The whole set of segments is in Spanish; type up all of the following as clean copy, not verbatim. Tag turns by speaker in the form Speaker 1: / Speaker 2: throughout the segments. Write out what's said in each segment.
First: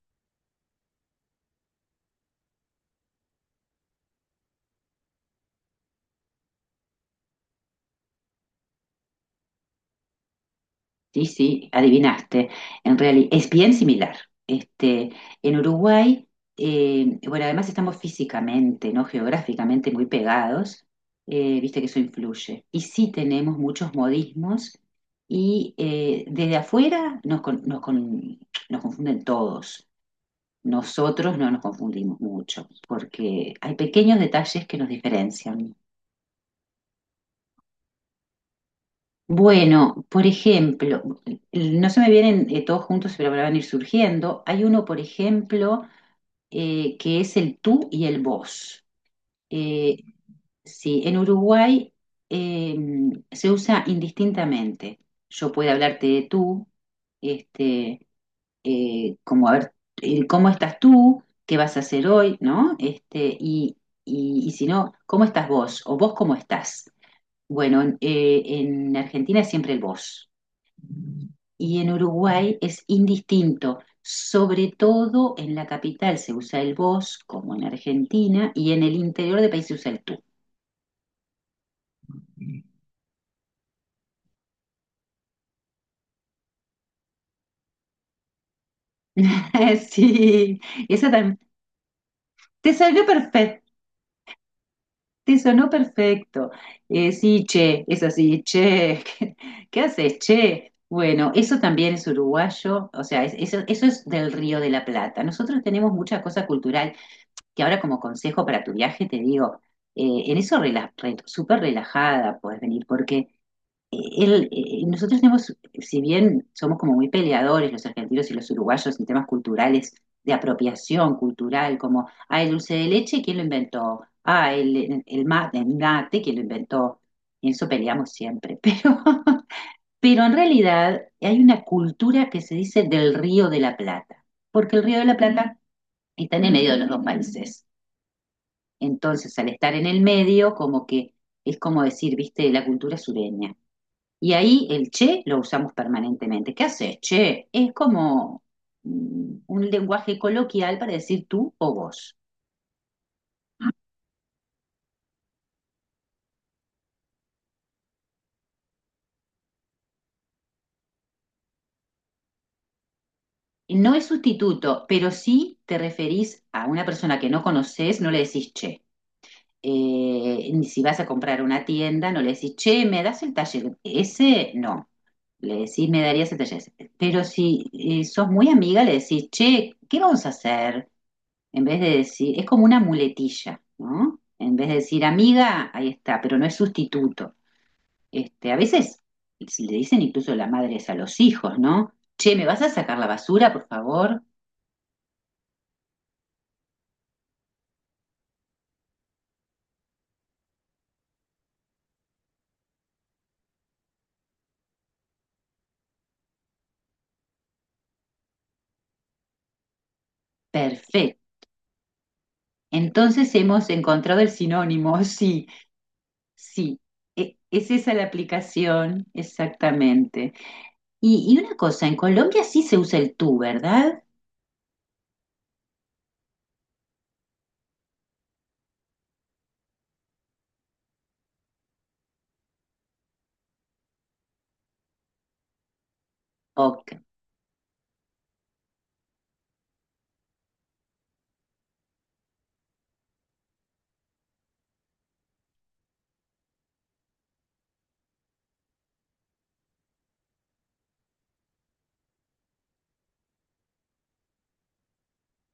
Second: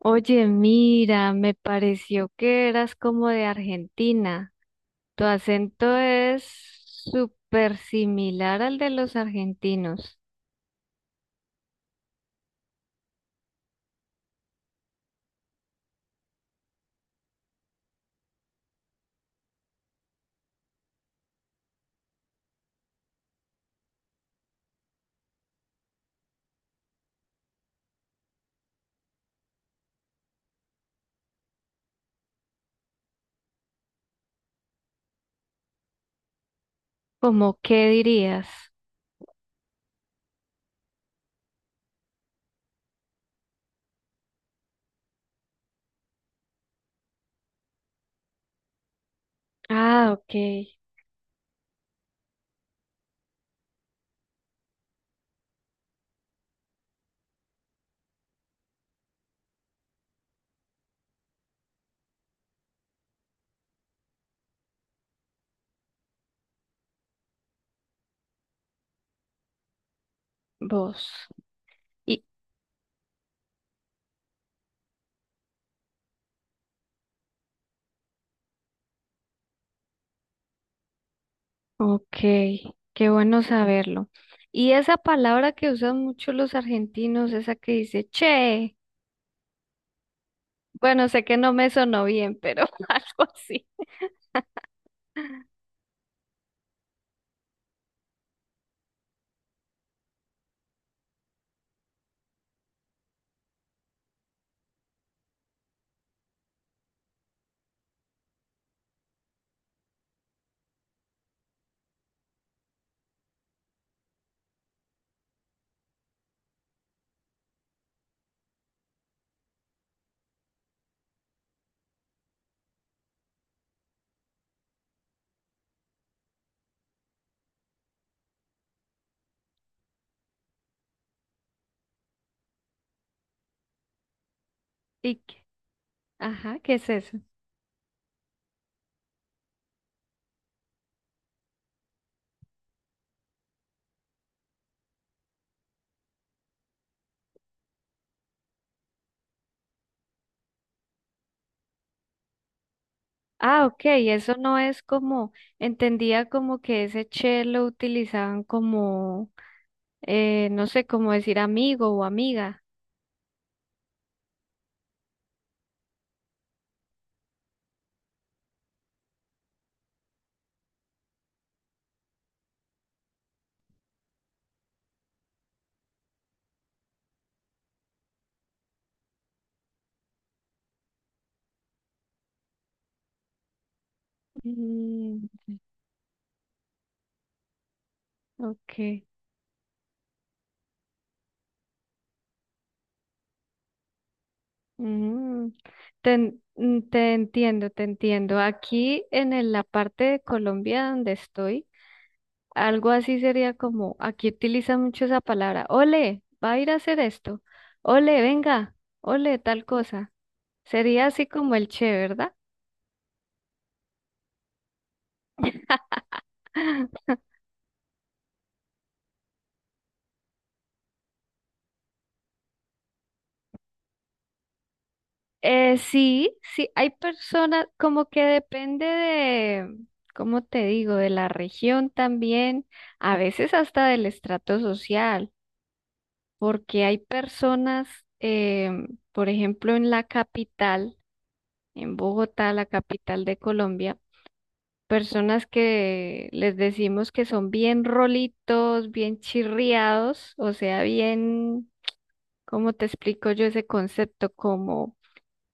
Speaker 1: Oye, mira, me pareció que eras como de Argentina. Tu acento es súper similar al de los argentinos.
Speaker 2: Sí, sí, adivinaste. En realidad es bien similar. Este, en Uruguay, bueno, además estamos físicamente, ¿no? Geográficamente muy pegados, viste que eso influye. Y sí tenemos muchos modismos y desde afuera nos confunden todos. Nosotros no nos confundimos mucho porque hay pequeños detalles que nos diferencian.
Speaker 1: ¿Cómo qué dirías?
Speaker 2: Bueno, por ejemplo, no se me vienen todos juntos, pero me van a ir surgiendo. Hay uno, por ejemplo, que es el tú y el vos. Eh,
Speaker 1: Ah, ok,
Speaker 2: sí, en Uruguay eh, se usa indistintamente. Yo puedo hablarte de tú, este, como a ver, ¿cómo estás tú? ¿Qué vas a hacer hoy? ¿No? Y si no, ¿cómo estás vos? ¿O vos cómo estás? Bueno, en Argentina es siempre el vos
Speaker 1: vos.
Speaker 2: y en
Speaker 1: Y,
Speaker 2: Uruguay es indistinto. Sobre todo en la capital se usa el vos, como en Argentina, y en el interior del país se usa el tú.
Speaker 1: ok, qué bueno saberlo. Y esa palabra que usan mucho los argentinos, esa que dice che,
Speaker 2: Sí,
Speaker 1: bueno,
Speaker 2: esa
Speaker 1: sé que
Speaker 2: también.
Speaker 1: no me sonó bien, pero
Speaker 2: Te salió
Speaker 1: algo así.
Speaker 2: perfecto, te sonó perfecto. Sí, che, es así, che. ¿Qué haces, che? Bueno, eso también es uruguayo, o sea, eso es del Río de la Plata. Nosotros tenemos mucha cosa cultural que ahora como consejo para tu viaje te digo, en eso súper relajada puedes venir, porque nosotros tenemos, si bien somos como muy peleadores los argentinos y los uruguayos en temas culturales, de apropiación cultural, como, ah, el dulce de leche, ¿quién lo inventó? Ah, el mate, el mate, ¿quién lo inventó? Y en eso peleamos siempre, pero en realidad hay una cultura que se dice del Río de la Plata, porque el Río de la
Speaker 1: ¿Y qué?
Speaker 2: Plata está en el
Speaker 1: Ajá,
Speaker 2: medio
Speaker 1: ¿qué
Speaker 2: de los
Speaker 1: es
Speaker 2: dos
Speaker 1: eso?
Speaker 2: países. Entonces, al estar en el medio, como que es como decir, viste, la cultura sureña. Y ahí el che lo usamos permanentemente. ¿Qué haces, che? Es como un lenguaje coloquial para decir tú o vos.
Speaker 1: Ah, ok, eso no es como, entendía como que ese che lo utilizaban como, no sé, como decir amigo o amiga.
Speaker 2: No es sustituto, pero si te referís a una persona que no conoces, no le decís che. Ni si vas a comprar a una tienda, no le decís, che, ¿me das el taller ese? No, le decís, me darías el taller ese. Pero si sos muy amiga, le decís, che, ¿qué vamos a hacer? En vez de decir, es como una muletilla, ¿no? En vez de decir
Speaker 1: Mm,
Speaker 2: amiga, ahí está, pero no es sustituto. A veces
Speaker 1: ok,
Speaker 2: si le dicen incluso las madres a los hijos, ¿no? Che, ¿me vas a sacar la basura, por favor?
Speaker 1: mm, te entiendo, te entiendo. Aquí en la parte de Colombia donde estoy, algo así sería como, aquí utiliza mucho esa palabra, ole, va a ir a hacer esto, ole, venga, ole, tal cosa. Sería
Speaker 2: Perfecto.
Speaker 1: así como el che, ¿verdad?
Speaker 2: Entonces hemos encontrado el sinónimo, sí, Sí, es esa la aplicación, exactamente. Y una cosa, en Colombia sí se usa el tú, ¿verdad?
Speaker 1: Sí, sí, hay personas como que depende de, ¿cómo te digo?, de la región también, a veces hasta del estrato social, porque
Speaker 2: Ok,
Speaker 1: hay personas, por ejemplo, en la capital, en Bogotá, la capital de Colombia, personas que les decimos que son bien rolitos, bien chirriados, o sea, bien, ¿cómo te explico yo ese concepto? Como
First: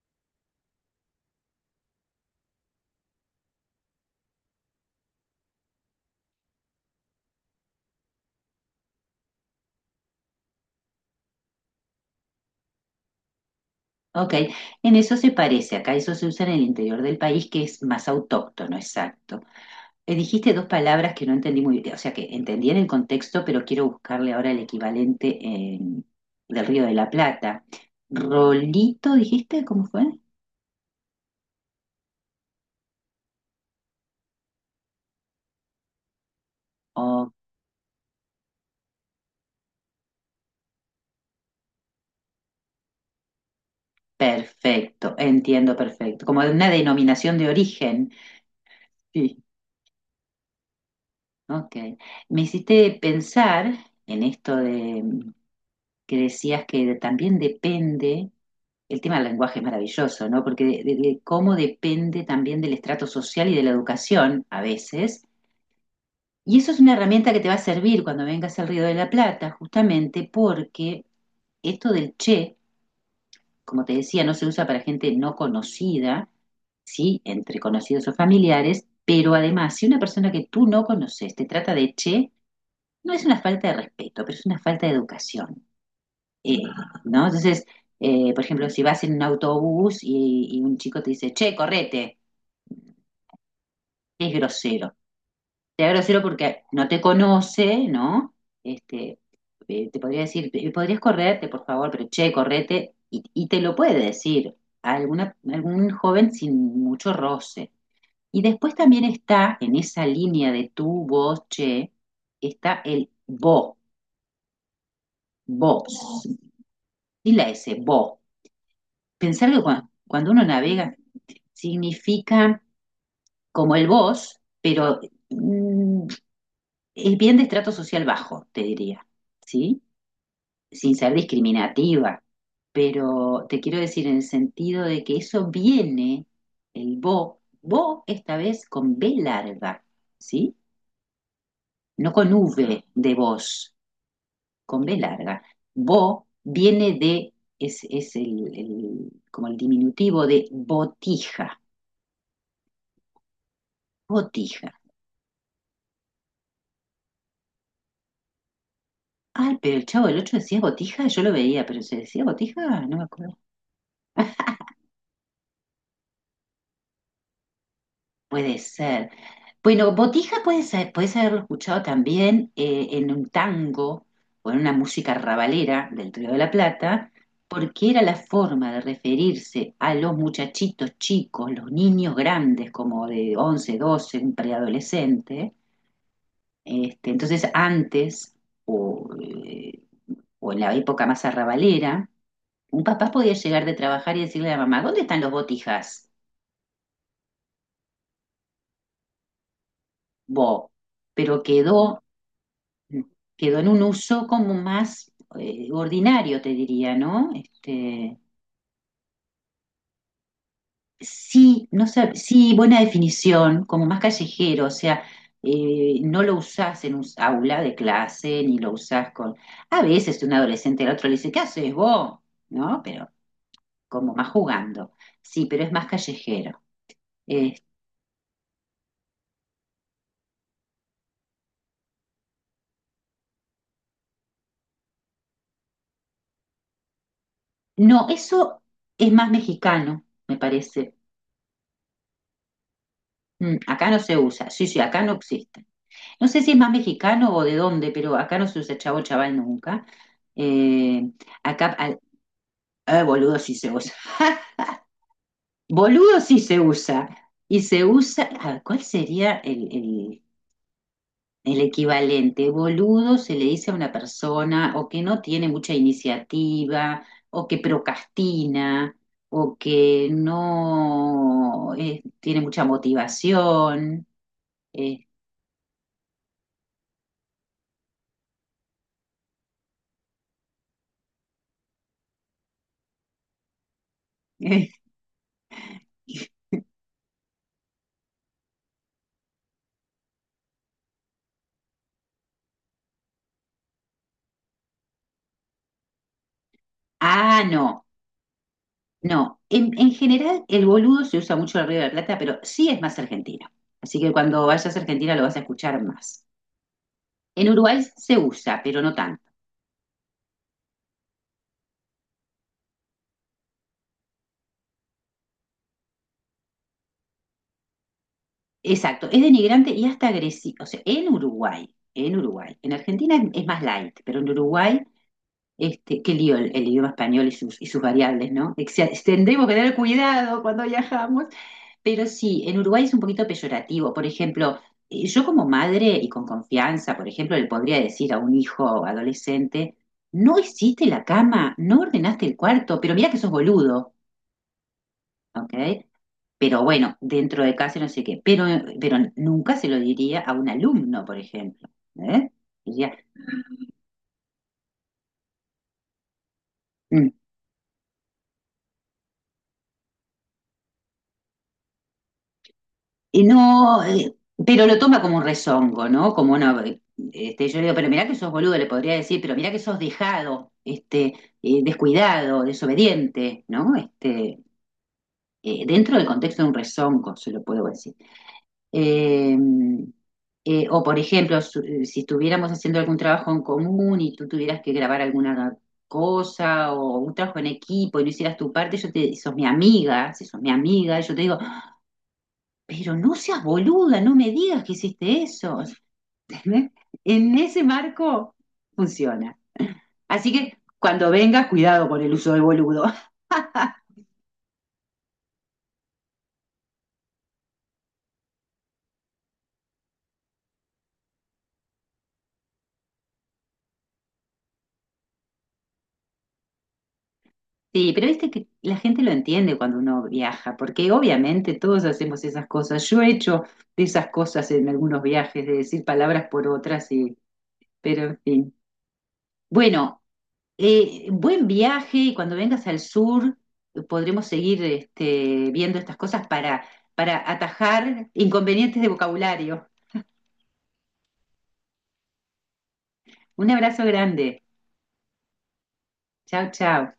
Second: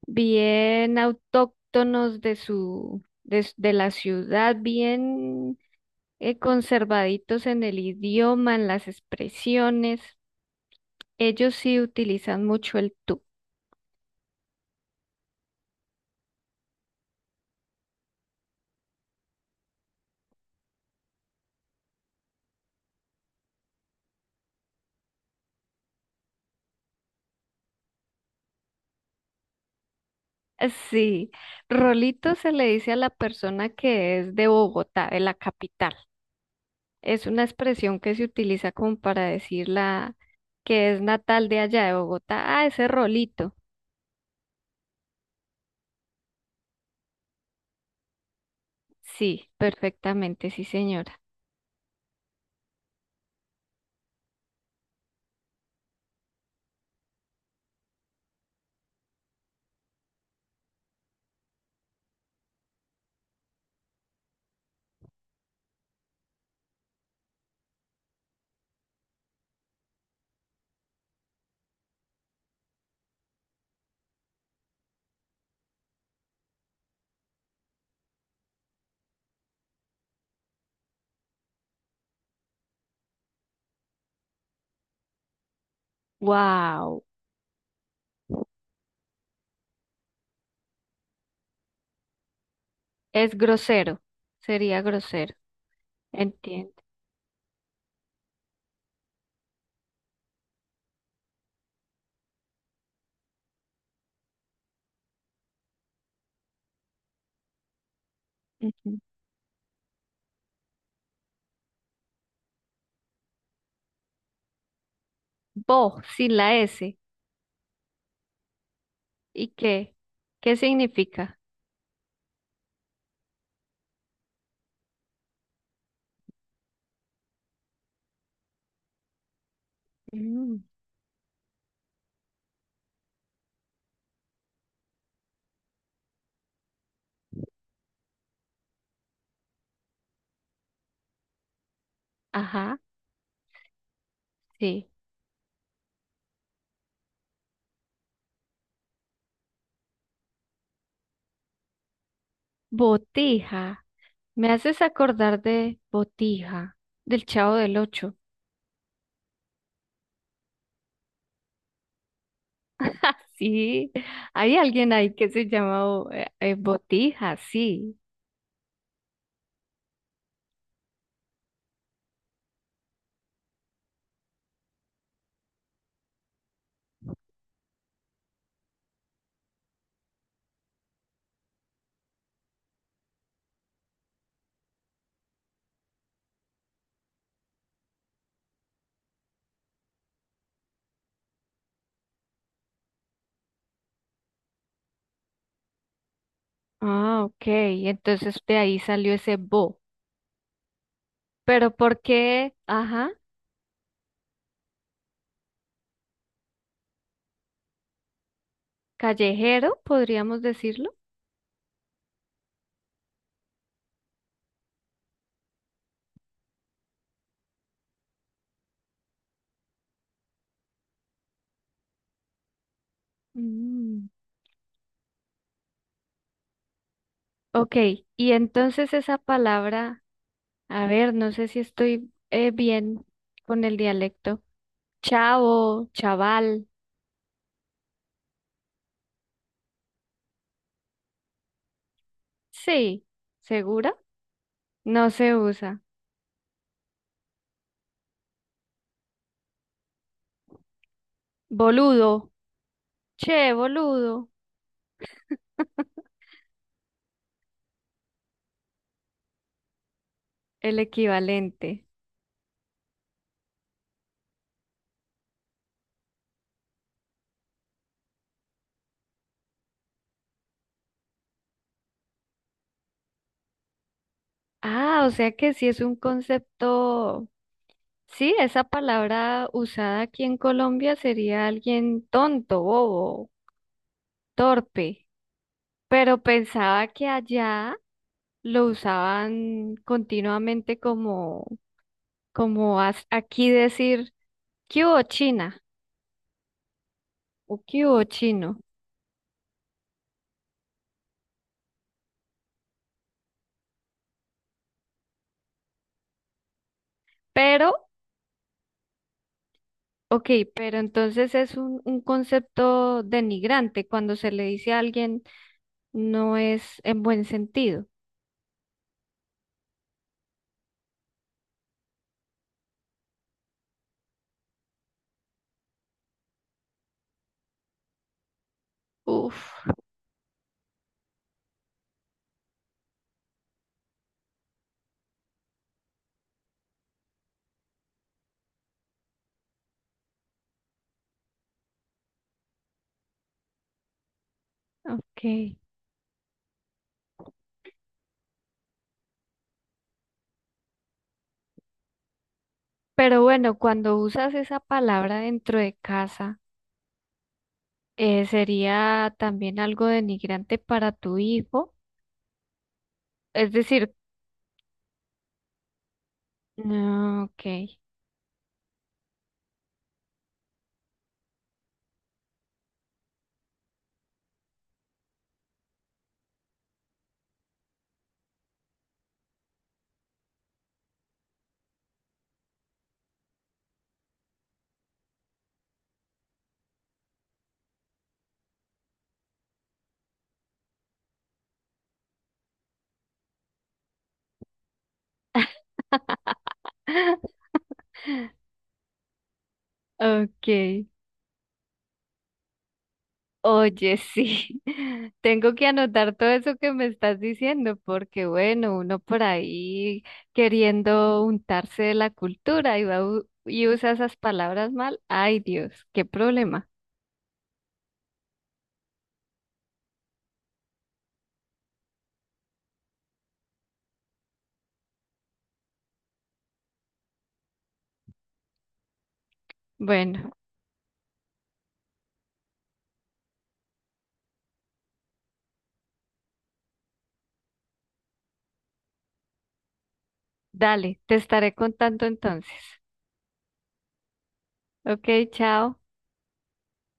Speaker 1: bien autóctonos de su, de la ciudad, bien conservaditos en el idioma, en las expresiones. Ellos sí utilizan mucho el tú.
Speaker 2: ok. En eso se parece, acá eso se usa en el interior del país que es más autóctono, exacto. Dijiste dos palabras que no entendí muy bien, o sea que entendí en el contexto, pero quiero buscarle ahora el equivalente del Río de la Plata. Rolito, dijiste, ¿cómo fue?
Speaker 1: Sí, Rolito se le dice a la persona que es de Bogotá, de la capital. Es
Speaker 2: Oh,
Speaker 1: una expresión que se utiliza como para decir la que es natal de allá de Bogotá. Ah, ese Rolito.
Speaker 2: perfecto, entiendo perfecto, como una denominación de origen. Sí.
Speaker 1: Sí, perfectamente, sí, señora.
Speaker 2: Ok. Me hiciste pensar en esto de que decías que también depende, el tema del lenguaje es maravilloso, ¿no? Porque de cómo depende también del estrato social y de la educación a veces. Y eso es una herramienta que te va a servir cuando vengas al Río de la Plata, justamente porque esto del che, como te decía, no se usa para gente no conocida, sí, entre conocidos o familiares, pero además, si una persona que tú no conoces te trata de che, no es una falta de respeto, pero es una falta de educación, eh,
Speaker 1: Wow.
Speaker 2: ¿no? Entonces, por ejemplo, si vas en un autobús y, un chico te dice, che, correte,
Speaker 1: Es grosero.
Speaker 2: es
Speaker 1: Sería
Speaker 2: grosero.
Speaker 1: grosero.
Speaker 2: Te da grosero porque
Speaker 1: Entiendo.
Speaker 2: no te conoce, ¿no? Este, Te podría decir, "Podrías correrte, por favor, pero che, correte, y te lo puede decir a algún joven sin mucho roce. Y después
Speaker 1: Ujú.
Speaker 2: también está en esa línea de tú, vos, che, está el vos,
Speaker 1: Bo,
Speaker 2: vos,
Speaker 1: sin la S.
Speaker 2: Y la S, vos.
Speaker 1: ¿Y
Speaker 2: Pensar que
Speaker 1: qué?
Speaker 2: cuando uno
Speaker 1: ¿Qué
Speaker 2: navega
Speaker 1: significa?
Speaker 2: significa como el vos, pero mm, es bien de estrato social bajo, te diría, ¿sí?
Speaker 1: Mm.
Speaker 2: Sin ser discriminativa, pero te quiero decir en el sentido de que eso viene, el vos, vos esta vez con B larga, ¿sí? No con
Speaker 1: Ajá,
Speaker 2: V de vos. Con
Speaker 1: sí.
Speaker 2: B larga. Bo viene de, es como el diminutivo de botija,
Speaker 1: Botija. Me
Speaker 2: botija.
Speaker 1: haces acordar de Botija, del Chavo del Ocho.
Speaker 2: Ay, pero el Chavo del Ocho decía botija, yo lo veía, pero se decía botija, no me acuerdo.
Speaker 1: Sí, hay alguien ahí que se llama Botija, sí.
Speaker 2: Puede ser. Bueno, botija puede ser, puedes haberlo escuchado también en un tango o en una música rabalera del Río de la Plata, porque era la forma de referirse a los muchachitos chicos, los niños grandes, como de 11, 12, un preadolescente. Entonces, antes, o, eh, o en la época más arrabalera, un papá podía llegar de trabajar y decirle a la mamá, ¿dónde están los botijas?
Speaker 1: Ah, ok. Entonces de ahí salió ese Bo.
Speaker 2: Bo, pero
Speaker 1: Pero ¿por
Speaker 2: quedó,
Speaker 1: qué? Ajá,
Speaker 2: quedó en un uso como más ordinario, te diría, ¿no?
Speaker 1: callejero, podríamos decirlo.
Speaker 2: Sí, no sé, sí, buena definición, como más callejero, o sea, no lo usás en un aula de clase, ni lo usás con... A veces un adolescente al otro le dice, ¿qué haces vos? ¿No? Pero
Speaker 1: Mm.
Speaker 2: como más jugando. Sí, pero es más callejero. Eh,
Speaker 1: Ok, y entonces esa palabra, a ver, no sé si estoy bien con el dialecto. Chavo, chaval,
Speaker 2: no, eso es más mexicano, me parece.
Speaker 1: sí,
Speaker 2: Acá
Speaker 1: ¿segura?
Speaker 2: no se usa. Sí, sí, acá
Speaker 1: No
Speaker 2: no
Speaker 1: se
Speaker 2: existe.
Speaker 1: usa.
Speaker 2: No sé si es más mexicano o de dónde, pero acá no se usa chavo chaval nunca. Eh, Acá,
Speaker 1: Boludo,
Speaker 2: boludo
Speaker 1: che,
Speaker 2: sí se usa.
Speaker 1: boludo,
Speaker 2: Boludo sí se usa. Y se usa, ah, ¿cuál sería el?
Speaker 1: el
Speaker 2: El
Speaker 1: equivalente.
Speaker 2: equivalente, boludo, se le dice a una persona o que no tiene mucha iniciativa, o que procrastina, o que no tiene mucha motivación.
Speaker 1: Ah,
Speaker 2: eh.
Speaker 1: o sea que sí es un concepto, sí, esa palabra usada aquí en Colombia sería alguien tonto, bobo, torpe, pero pensaba que allá lo usaban continuamente como, como aquí decir, ¿qué hubo China?
Speaker 2: Ah,
Speaker 1: O
Speaker 2: no,
Speaker 1: ¿qué hubo chino?
Speaker 2: no. En general, el boludo se usa mucho en el Río de la Plata, pero sí es más argentino. Así que cuando vayas a Argentina lo vas a escuchar más. En
Speaker 1: Pero,
Speaker 2: Uruguay se usa, pero no tanto.
Speaker 1: ok, pero entonces es un concepto denigrante cuando se le dice a alguien, no es en buen sentido.
Speaker 2: Exacto, es denigrante y hasta agresivo. O sea, en Argentina es más light, pero en Uruguay, qué lío el idioma español y sus variables, ¿no? Tendremos que
Speaker 1: Uf,
Speaker 2: tener cuidado cuando viajamos, pero sí, en Uruguay es un poquito peyorativo. Por ejemplo, yo como madre y con confianza, por ejemplo, le podría decir a un hijo adolescente, no hiciste la cama, no ordenaste el cuarto, pero mira que sos boludo,
Speaker 1: ok.
Speaker 2: ¿ok? Pero bueno, dentro de casa no sé qué. Pero nunca se lo diría a un alumno, por ejemplo. ¿Eh? Diría,
Speaker 1: Pero bueno, cuando usas esa palabra dentro de casa,
Speaker 2: "Mm,
Speaker 1: sería también algo denigrante para tu hijo.
Speaker 2: y
Speaker 1: Es
Speaker 2: no,
Speaker 1: decir,
Speaker 2: pero lo toma como un rezongo, ¿no? Como una.
Speaker 1: no, ok.
Speaker 2: Yo le digo, pero mirá que sos boludo, le podría decir, pero mirá que sos dejado, descuidado, desobediente, ¿no? Dentro del contexto de un rezongo, se lo puedo decir. Eh, por ejemplo, si estuviéramos haciendo algún trabajo en común y tú tuvieras que grabar alguna cosa o un trabajo en equipo y no hicieras tu parte, sos mi amiga, si sos mi amiga, yo te digo, pero no seas boluda, no me digas que hiciste eso. ¿Entendés? En ese marco funciona. Así
Speaker 1: Ok,
Speaker 2: que cuando vengas, cuidado con el uso de boludo.
Speaker 1: oye, sí, tengo que anotar todo eso que me estás diciendo, porque bueno, uno por ahí queriendo untarse de la cultura y y usa esas palabras mal. Ay, Dios, qué problema.
Speaker 2: Sí, pero viste que la gente lo entiende cuando uno viaja, porque obviamente todos hacemos esas cosas. Yo he hecho de esas cosas en algunos viajes, de decir palabras por otras, pero en fin. Bueno,
Speaker 1: Bueno,
Speaker 2: buen viaje y cuando vengas al sur podremos seguir viendo estas cosas para atajar inconvenientes de vocabulario.
Speaker 1: dale, te estaré contando entonces.
Speaker 2: Un abrazo grande.
Speaker 1: Ok, chao.
Speaker 2: Chao, chao.